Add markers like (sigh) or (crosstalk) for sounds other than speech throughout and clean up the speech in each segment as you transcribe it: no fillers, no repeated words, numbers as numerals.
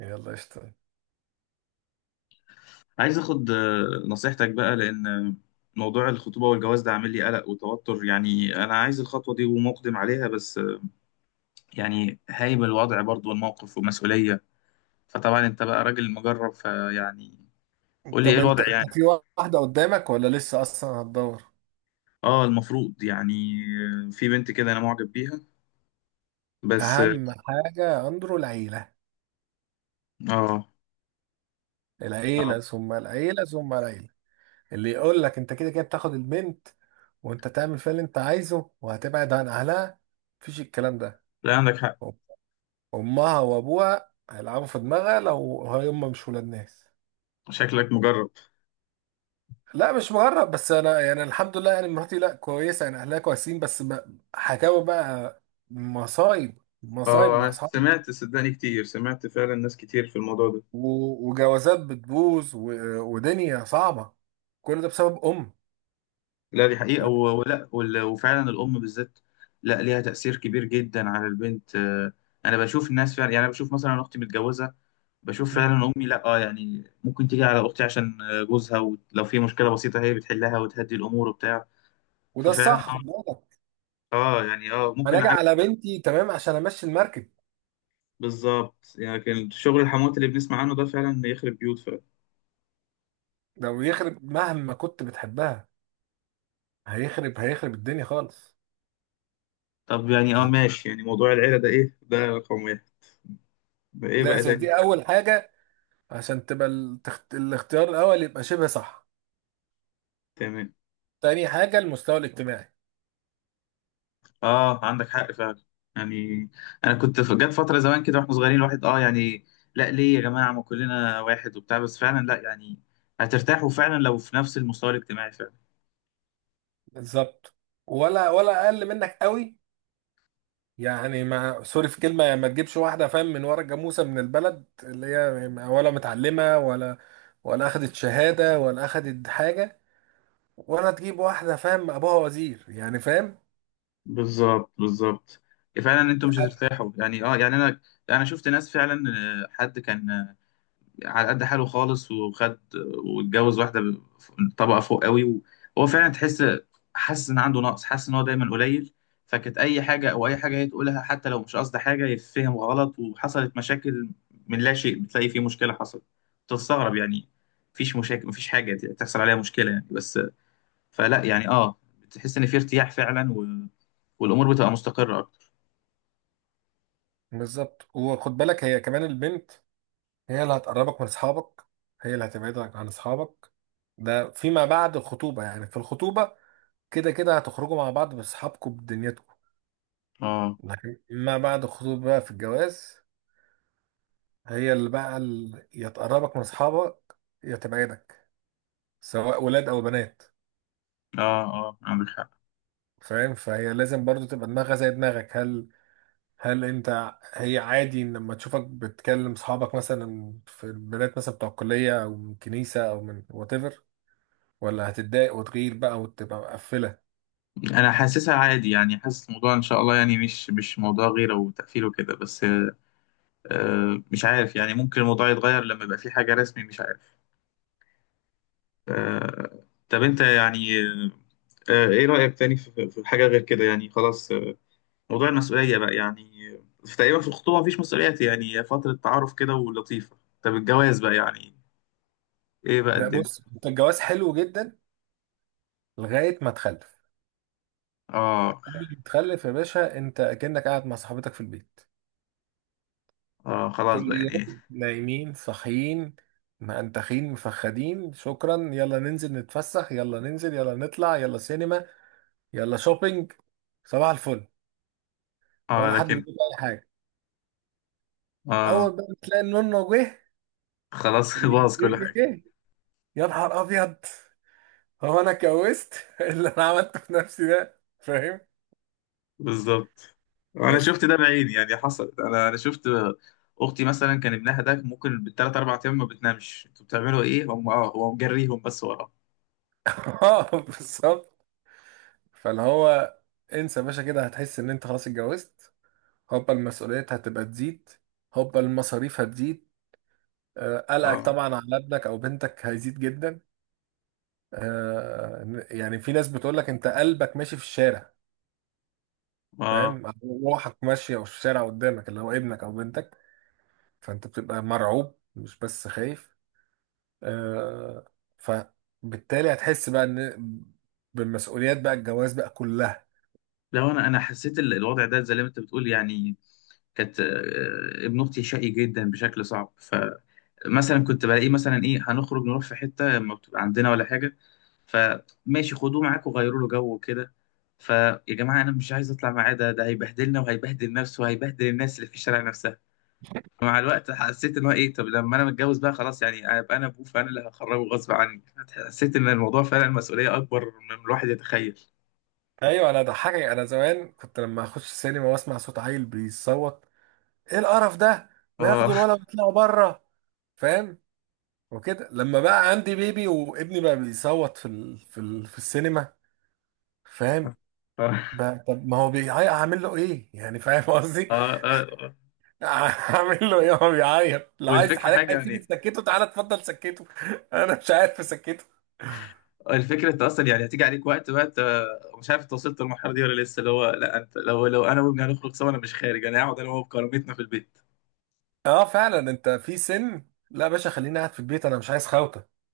يلا قشطة. عايز اخد نصيحتك بقى لان موضوع الخطوبة والجواز ده عامل لي قلق وتوتر يعني انا عايز الخطوة دي ومقدم عليها بس يعني هايب الوضع برضو والموقف ومسؤولية. فطبعا انت بقى راجل مجرب فيعني قول لي ايه طب انت الوضع انت يعني. في واحدة قدامك ولا لسه اصلا هتدور؟ اه المفروض يعني. في بنت كده انا معجب بيها بس اه. اهم حاجة اندرو العيلة. اه. آه. العيلة ثم العيلة ثم العيلة. اللي يقول لك انت كده كده بتاخد البنت وانت تعمل فيها اللي انت عايزه وهتبعد عن اهلها، مفيش الكلام ده. لا عندك حق. امها وابوها هيلعبوا في دماغها لو هم مش ولاد ناس. شكلك مجرب. لا مش مغرب، بس انا يعني الحمد لله، يعني مراتي لا كويسه يعني، اهلها كويسين، بس حكاوي بقى. مصايب، مصايب اه مع انا اصحابي. سمعت صدقني كتير سمعت فعلا ناس كتير في الموضوع ده. وجوازات بتبوظ، ودنيا صعبة. كل ده بسبب أم. لا دي حقيقة ف... وفعلا الأم بالذات. لا ليها تأثير كبير جدا على البنت. أنا بشوف الناس فعلا يعني أنا بشوف مثلا أختي متجوزة. بشوف مم. فعلا أمي لا آه يعني ممكن تيجي على أختي عشان جوزها ولو في مشكلة بسيطة هي بتحلها وتهدي الأمور وبتاع. وده ففعلا الصح، خد بالك. يعني أنا ممكن أجي عارف. على بنتي تمام عشان أمشي المركب. بالظبط يعني لكن شغل الحموات اللي بنسمع عنه ده فعلا يخرب بيوت فعلا. لو يخرب، مهما كنت بتحبها، هيخرب، هيخرب الدنيا خالص. طب يعني فده ماشي يعني موضوع العيلة ده إيه، ده رقم واحد. ده إيه بقى أساس، تاني؟ دي أول حاجة عشان تبقى الاختيار الأول يبقى شبه صح. تمام. تاني حاجة المستوى الاجتماعي. اه عندك حق فعلا يعني. انا كنت جت فتره زمان كده واحنا صغيرين الواحد اه يعني لا ليه يا جماعه ما كلنا واحد وبتاع بس فعلا لا يعني هترتاحوا فعلا لو في نفس المستوى الاجتماعي فعلا. بالظبط، ولا أقل منك قوي، يعني ما سوري في كلمة، ما تجيبش واحدة فاهم من ورا الجاموسة من البلد اللي هي ولا متعلمة ولا ولا أخدت شهادة ولا أخدت حاجة، ولا تجيب واحدة فاهم أبوها وزير يعني، فاهم؟ بالظبط فعلا انتم مش حت- هترتاحوا يعني اه يعني انا شفت ناس فعلا. حد كان على قد حاله خالص وخد واتجوز واحدة طبقة فوق قوي وهو فعلا تحس حاسس إن عنده نقص حاسس إن هو دايما قليل. فكانت أي حاجة أو أي حاجة هي تقولها حتى لو مش قصد حاجة يتفهم غلط وحصلت مشاكل من لا شيء، بتلاقي في مشكلة حصلت تستغرب يعني. مفيش مشاكل مفيش حاجة تحصل عليها مشكلة يعني بس فلا يعني اه بتحس إن في ارتياح فعلا، والأمور بتبقى مستقرة أكتر. بالظبط وخد بالك، هي كمان البنت، هي اللي هتقربك من أصحابك، هي اللي هتبعدك عن أصحابك. ده فيما بعد الخطوبة، يعني في الخطوبة كده كده هتخرجوا مع بعض بأصحابكم بدنيتكم، اه لكن ما بعد الخطوبة بقى، في الجواز، هي اللي بقى يا تقربك من اصحابك يا تبعدك، سواء ولاد او بنات. اه. اه عندك حق. فاهم؟ فهي لازم برضو تبقى دماغها زي دماغك. هل انت هي عادي ان لما تشوفك بتكلم اصحابك مثلا في البنات، مثلا بتوع الكليه او من كنيسه او من وات ايفر، ولا هتتضايق وتغير بقى وتبقى مقفله؟ انا حاسسها عادي يعني حاسس الموضوع ان شاء الله يعني مش موضوع غيره وتأثير وكده بس مش عارف يعني ممكن الموضوع يتغير لما يبقى في حاجة رسمي مش عارف. طب انت يعني ايه رأيك تاني في حاجة غير كده يعني خلاص. موضوع المسؤولية بقى يعني في تقريبا في الخطوبة مفيش مسؤوليات يعني هي فترة تعارف كده ولطيفة. طب الجواز بقى يعني ايه بقى لا الدنيا؟ بص، أنت الجواز حلو جدا لغايه ما تخلف. اه. قبل ما تخلف يا باشا، انت كأنك قاعد مع صاحبتك في البيت. اه كل خلاص بقى يعني. يوم نايمين صاحيين، مأنتخين مفخدين، شكرا، يلا ننزل نتفسح، يلا ننزل، يلا نطلع، يلا سينما، يلا شوبينج، صباح الفل، اه ولا حد لكن. بيقول اي حاجه. اه اول بقى ما تلاقي النونو جه خلاص. (laughs) باظ كل والليل حاجة. جه، يا نهار ابيض. هو انا اتجوزت؟ (laughs) اللي انا عملته في نفسي ده، فاهم؟ بالظبط. انا بس. شفت ده بعيني يعني حصل انا شفت. اختي مثلا كان ابنها ده ممكن بالثلاث اربع ايام ما بتنامش، انتوا بتعملوا ايه؟ هم اه هو مجريهم بس وراه. (laughs) اه بالظبط. فاللي هو، انسى يا باشا كده، هتحس ان انت خلاص اتجوزت. هوبا المسؤوليات هتبقى تزيد، هوبا المصاريف هتزيد، آه، قلقك اه. طبعا على ابنك او بنتك هيزيد جدا. آه، يعني في ناس بتقول لك انت قلبك ماشي في الشارع، اه فاهم؟ أو روحك ماشيه في الشارع قدامك، اللي هو ابنك او بنتك. فانت بتبقى مرعوب مش بس خايف. آه، فبالتالي هتحس بقى ان بالمسؤوليات بقى الجواز بقى كلها. لو انا حسيت الوضع ده زي ما انت بتقول يعني. كانت ابن اختي شقي جدا بشكل صعب. فمثلا كنت بلاقيه مثلا ايه هنخرج نروح في حته ما بتبقى عندنا ولا حاجه فماشي خدوه معاكم وغيروا له جو وكده. فيا جماعه انا مش عايز اطلع معاه ده هيبهدلنا وهيبهدل نفسه وهيبهدل الناس اللي في الشارع نفسها. مع الوقت حسيت ان هو ايه، طب لما انا متجوز بقى خلاص يعني ابقى انا ابوه فانا اللي هخرجه غصب عني. حسيت ان الموضوع فعلا مسؤوليه اكبر من الواحد يتخيل. ايوه انا ضحكك، انا زمان كنت لما اخش السينما واسمع صوت عيل بيصوت، ايه القرف ده، ما ياخدوا اه. الولد ويطلعوا بره، فاهم؟ وكده لما بقى عندي بيبي وابني بقى بيصوت في في في السينما، فاهم؟ اه. بقى طب ما هو بيعيط هعمل له ايه، يعني فاهم قصدي؟ اه. اه. (laughs) هعمل له ايه، هو بيعيط، لو عايز والفكرة حضرتك حاجة عايز تيجي يعني، تسكته، تعالى اتفضل سكته، (laughs) انا مش عارف اسكته. الفكرة انت اصلا يعني هتيجي عليك وقت بقى انت مش عارف انت وصلت للمرحلة دي ولا لسه، اللي هو لا انت لو انا وابني هنخرج سوا انا مش خارج، انا هقعد انا وهو بكرامتنا في البيت. اه فعلا، انت في سن، لا يا باشا خليني قاعد في البيت، انا مش عايز خوته،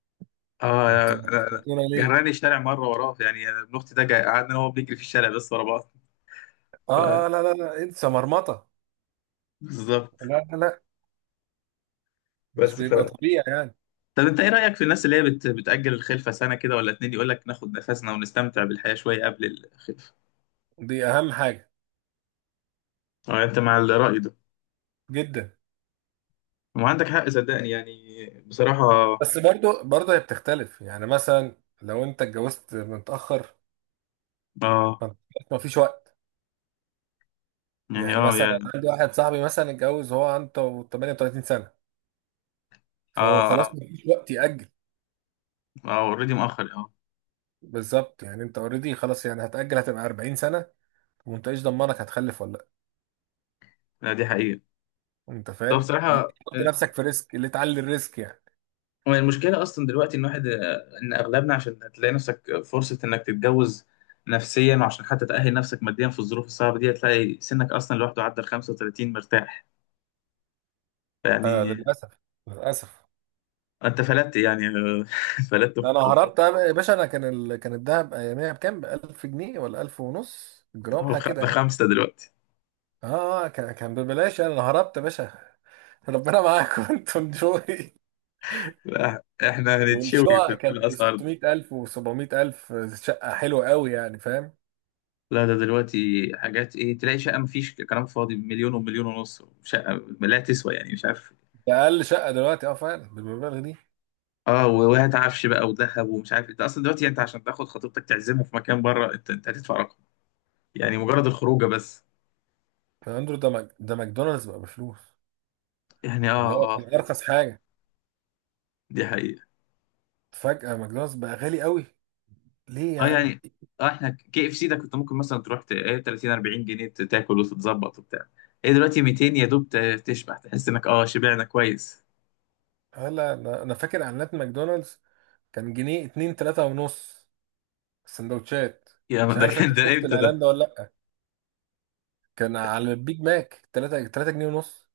اه. انتوا لا لا. بتسكتونا ليه؟ جراني الشارع مرة وراه يعني ابن اختي ده قعدنا انا وهو بنجري في الشارع بس ورا بعض ف- اه اه، لا لا لا انسى، مرمطه. بالظبط. لا لا لا، مش بس ف. بيبقى طبيعي يعني. طب انت ايه رأيك في الناس اللي هي بتأجل الخلفة سنة كده ولا اتنين، يقول لك ناخد نفسنا ونستمتع بالحياة شوية قبل الخلفة؟ دي اهم حاجه اه انت مع الرأي ده؟ جدا. ما عندك حق صدقني يعني بصراحة. بس برضه، برضه هي بتختلف، يعني مثلا لو انت اتجوزت متأخر، اه فانت ما فيش وقت. يعني يعني اه مثلا يا أنا عندي واحد صاحبي مثلا اتجوز، هو عنده 38 سنة، فهو خلاص اه ما فيش وقت يأجل. اه اوريدي مؤخر اه. بالظبط، يعني انت اوريدي خلاص، يعني هتأجل هتبقى 40 سنة، وما انتش ضمنك هتخلف ولا لا. لا دي حقيقة. انت طب فاهم ليه؟ بصراحة تحط نفسك في ريسك ليه، تعلي الريسك يعني؟ هو المشكلة أصلا دلوقتي إن واحد إن أغلبنا، عشان هتلاقي نفسك فرصة إنك تتجوز نفسيا وعشان حتى تأهل نفسك ماديا في الظروف الصعبة دي هتلاقي سنك أصلا لوحده عدى ال 35 مرتاح آه يعني. للأسف، للأسف. انت فلت يعني. (laughs) فلت انا في الخط. هربت يا باشا، انا كان كان الدهب اياميها بكام، ب 1000 جنيه ولا 1000 ونص جرام هو حاجه كده يعني. بخمسه دلوقتي. اه، آه، كان كان ببلاش يعني، انا هربت يا باشا. (laughs) ربنا معاكم انتوا انجوي. (laughs) لا، احنا هنتشوي والشقق في كان ب الاسعار دي. 600000 و700000، شقة حلوة قوي يعني، فاهم؟ لا ده دلوقتي حاجات ايه، تلاقي شقه مفيش كلام فاضي بمليون ومليون ونص شقه لا تسوى يعني مش عارف. ده أقل شقة دلوقتي اه فعلا بالمبالغ دي. اه وهات عفش بقى وذهب ومش عارف، انت اصلا دلوقتي انت عشان تاخد خطيبتك تعزمه في مكان بره انت هتدفع رقم يعني، مجرد الخروجه بس. يا أندرو ده ده ماكدونالدز بقى بفلوس، يعني اللي اه هو اه كان أرخص حاجة، دي حقيقة. فجأة ماكدونالدز بقى غالي قوي. ليه يا اه عم؟ يعني اه احنا KFC ده كنت ممكن مثلا تروح ايه 30 40 جنيه تاكل وتتظبط وبتاع. ايه دلوقتي 200 يا دوب تشبع تحس انك اه شبعنا كويس. هلا أنا فاكر إعلانات ماكدونالدز، كان جنيه اتنين تلاتة ونص سندوتشات. يا ما، مش ده عارف أنت كان ده شفت امتى ده؟ الإعلان ده ولا لأ؟ كان على البيج ماك تلاتة جنيه ونص.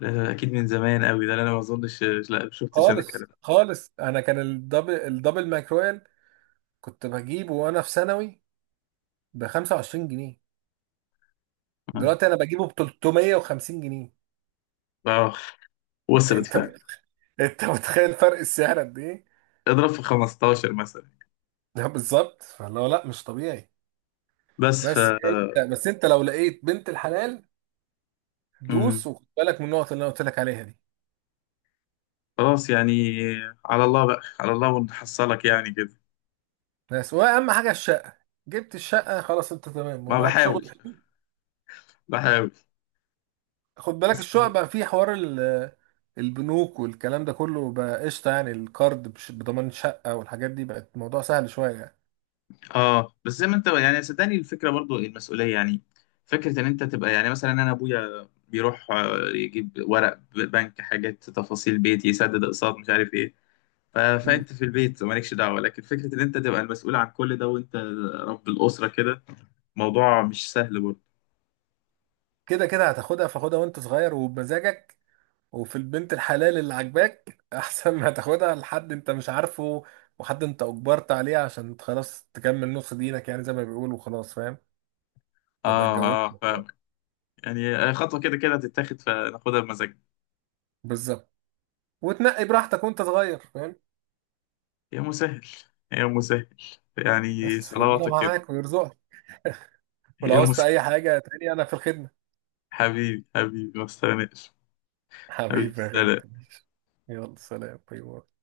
ده اكيد من زمان قوي ده، انا ما اظنش. لا ما شفتش انا الكلام خالص ده. خالص، انا كان الدبل ماكرويل كنت بجيبه وانا في ثانوي ب 25 جنيه، اه. دلوقتي انا بجيبه ب 350 جنيه. آه، (laughs) وصلت انت فعلا. انت متخيل فرق السعر قد ايه؟ اضرب في 15 مثلا. (laughs) ده بالظبط، فاللي هو لا مش طبيعي. بس بس ف. انت بس انت لو لقيت بنت الحلال، دوس مم. وخد بالك من النقط اللي انا قلت لك عليها دي. خلاص يعني، على الله بقى على الله ونحصلك يعني كده. بس واهم حاجه الشقه، جبت الشقه خلاص، انت تمام ما ومعاك بحاول. شغل. بحاول. خد بالك الشقق بقى فيه حوار البنوك والكلام ده كله بقى قشطه، يعني الكارد بضمان شقه والحاجات دي، بقت الموضوع سهل شويه يعني. اه بس زي ما انت يعني صدقني الفكره برضو المسؤوليه يعني، فكره ان انت تبقى يعني مثلا انا ابويا بيروح يجيب ورق بنك حاجات تفاصيل بيتي يسدد اقساط مش عارف ايه مم. فانت في البيت مالكش دعوه، لكن فكره ان انت تبقى المسؤول عن كل ده، وانت رب الاسره كده موضوع مش سهل برضو. كده كده هتاخدها، فاخدها وانت صغير وبمزاجك، وفي البنت الحلال اللي عاجباك، (laughs) احسن ما تاخدها لحد انت مش عارفه، وحد انت اجبرت عليه عشان خلاص تكمل نص دينك، يعني زي ما بيقولوا خلاص، فاهم؟ تبقى اه اتجوزت. اه فاهمك. يعني خطوه كده كده هتتاخد فناخدها بمزاجنا. بالظبط، وتنقي براحتك وانت صغير، فاهم؟ يا مسهل. يا مسهل. يعني بس ربنا صلواتك كده. معاك ويرزقك، ولو يا عوزت مسهل. اي حاجه تاني انا في الخدمه. حبيبي. حبيبي ما تستغناش. حبيبي حبيبي يا غالي، سلام. يلا سلام، باي باي.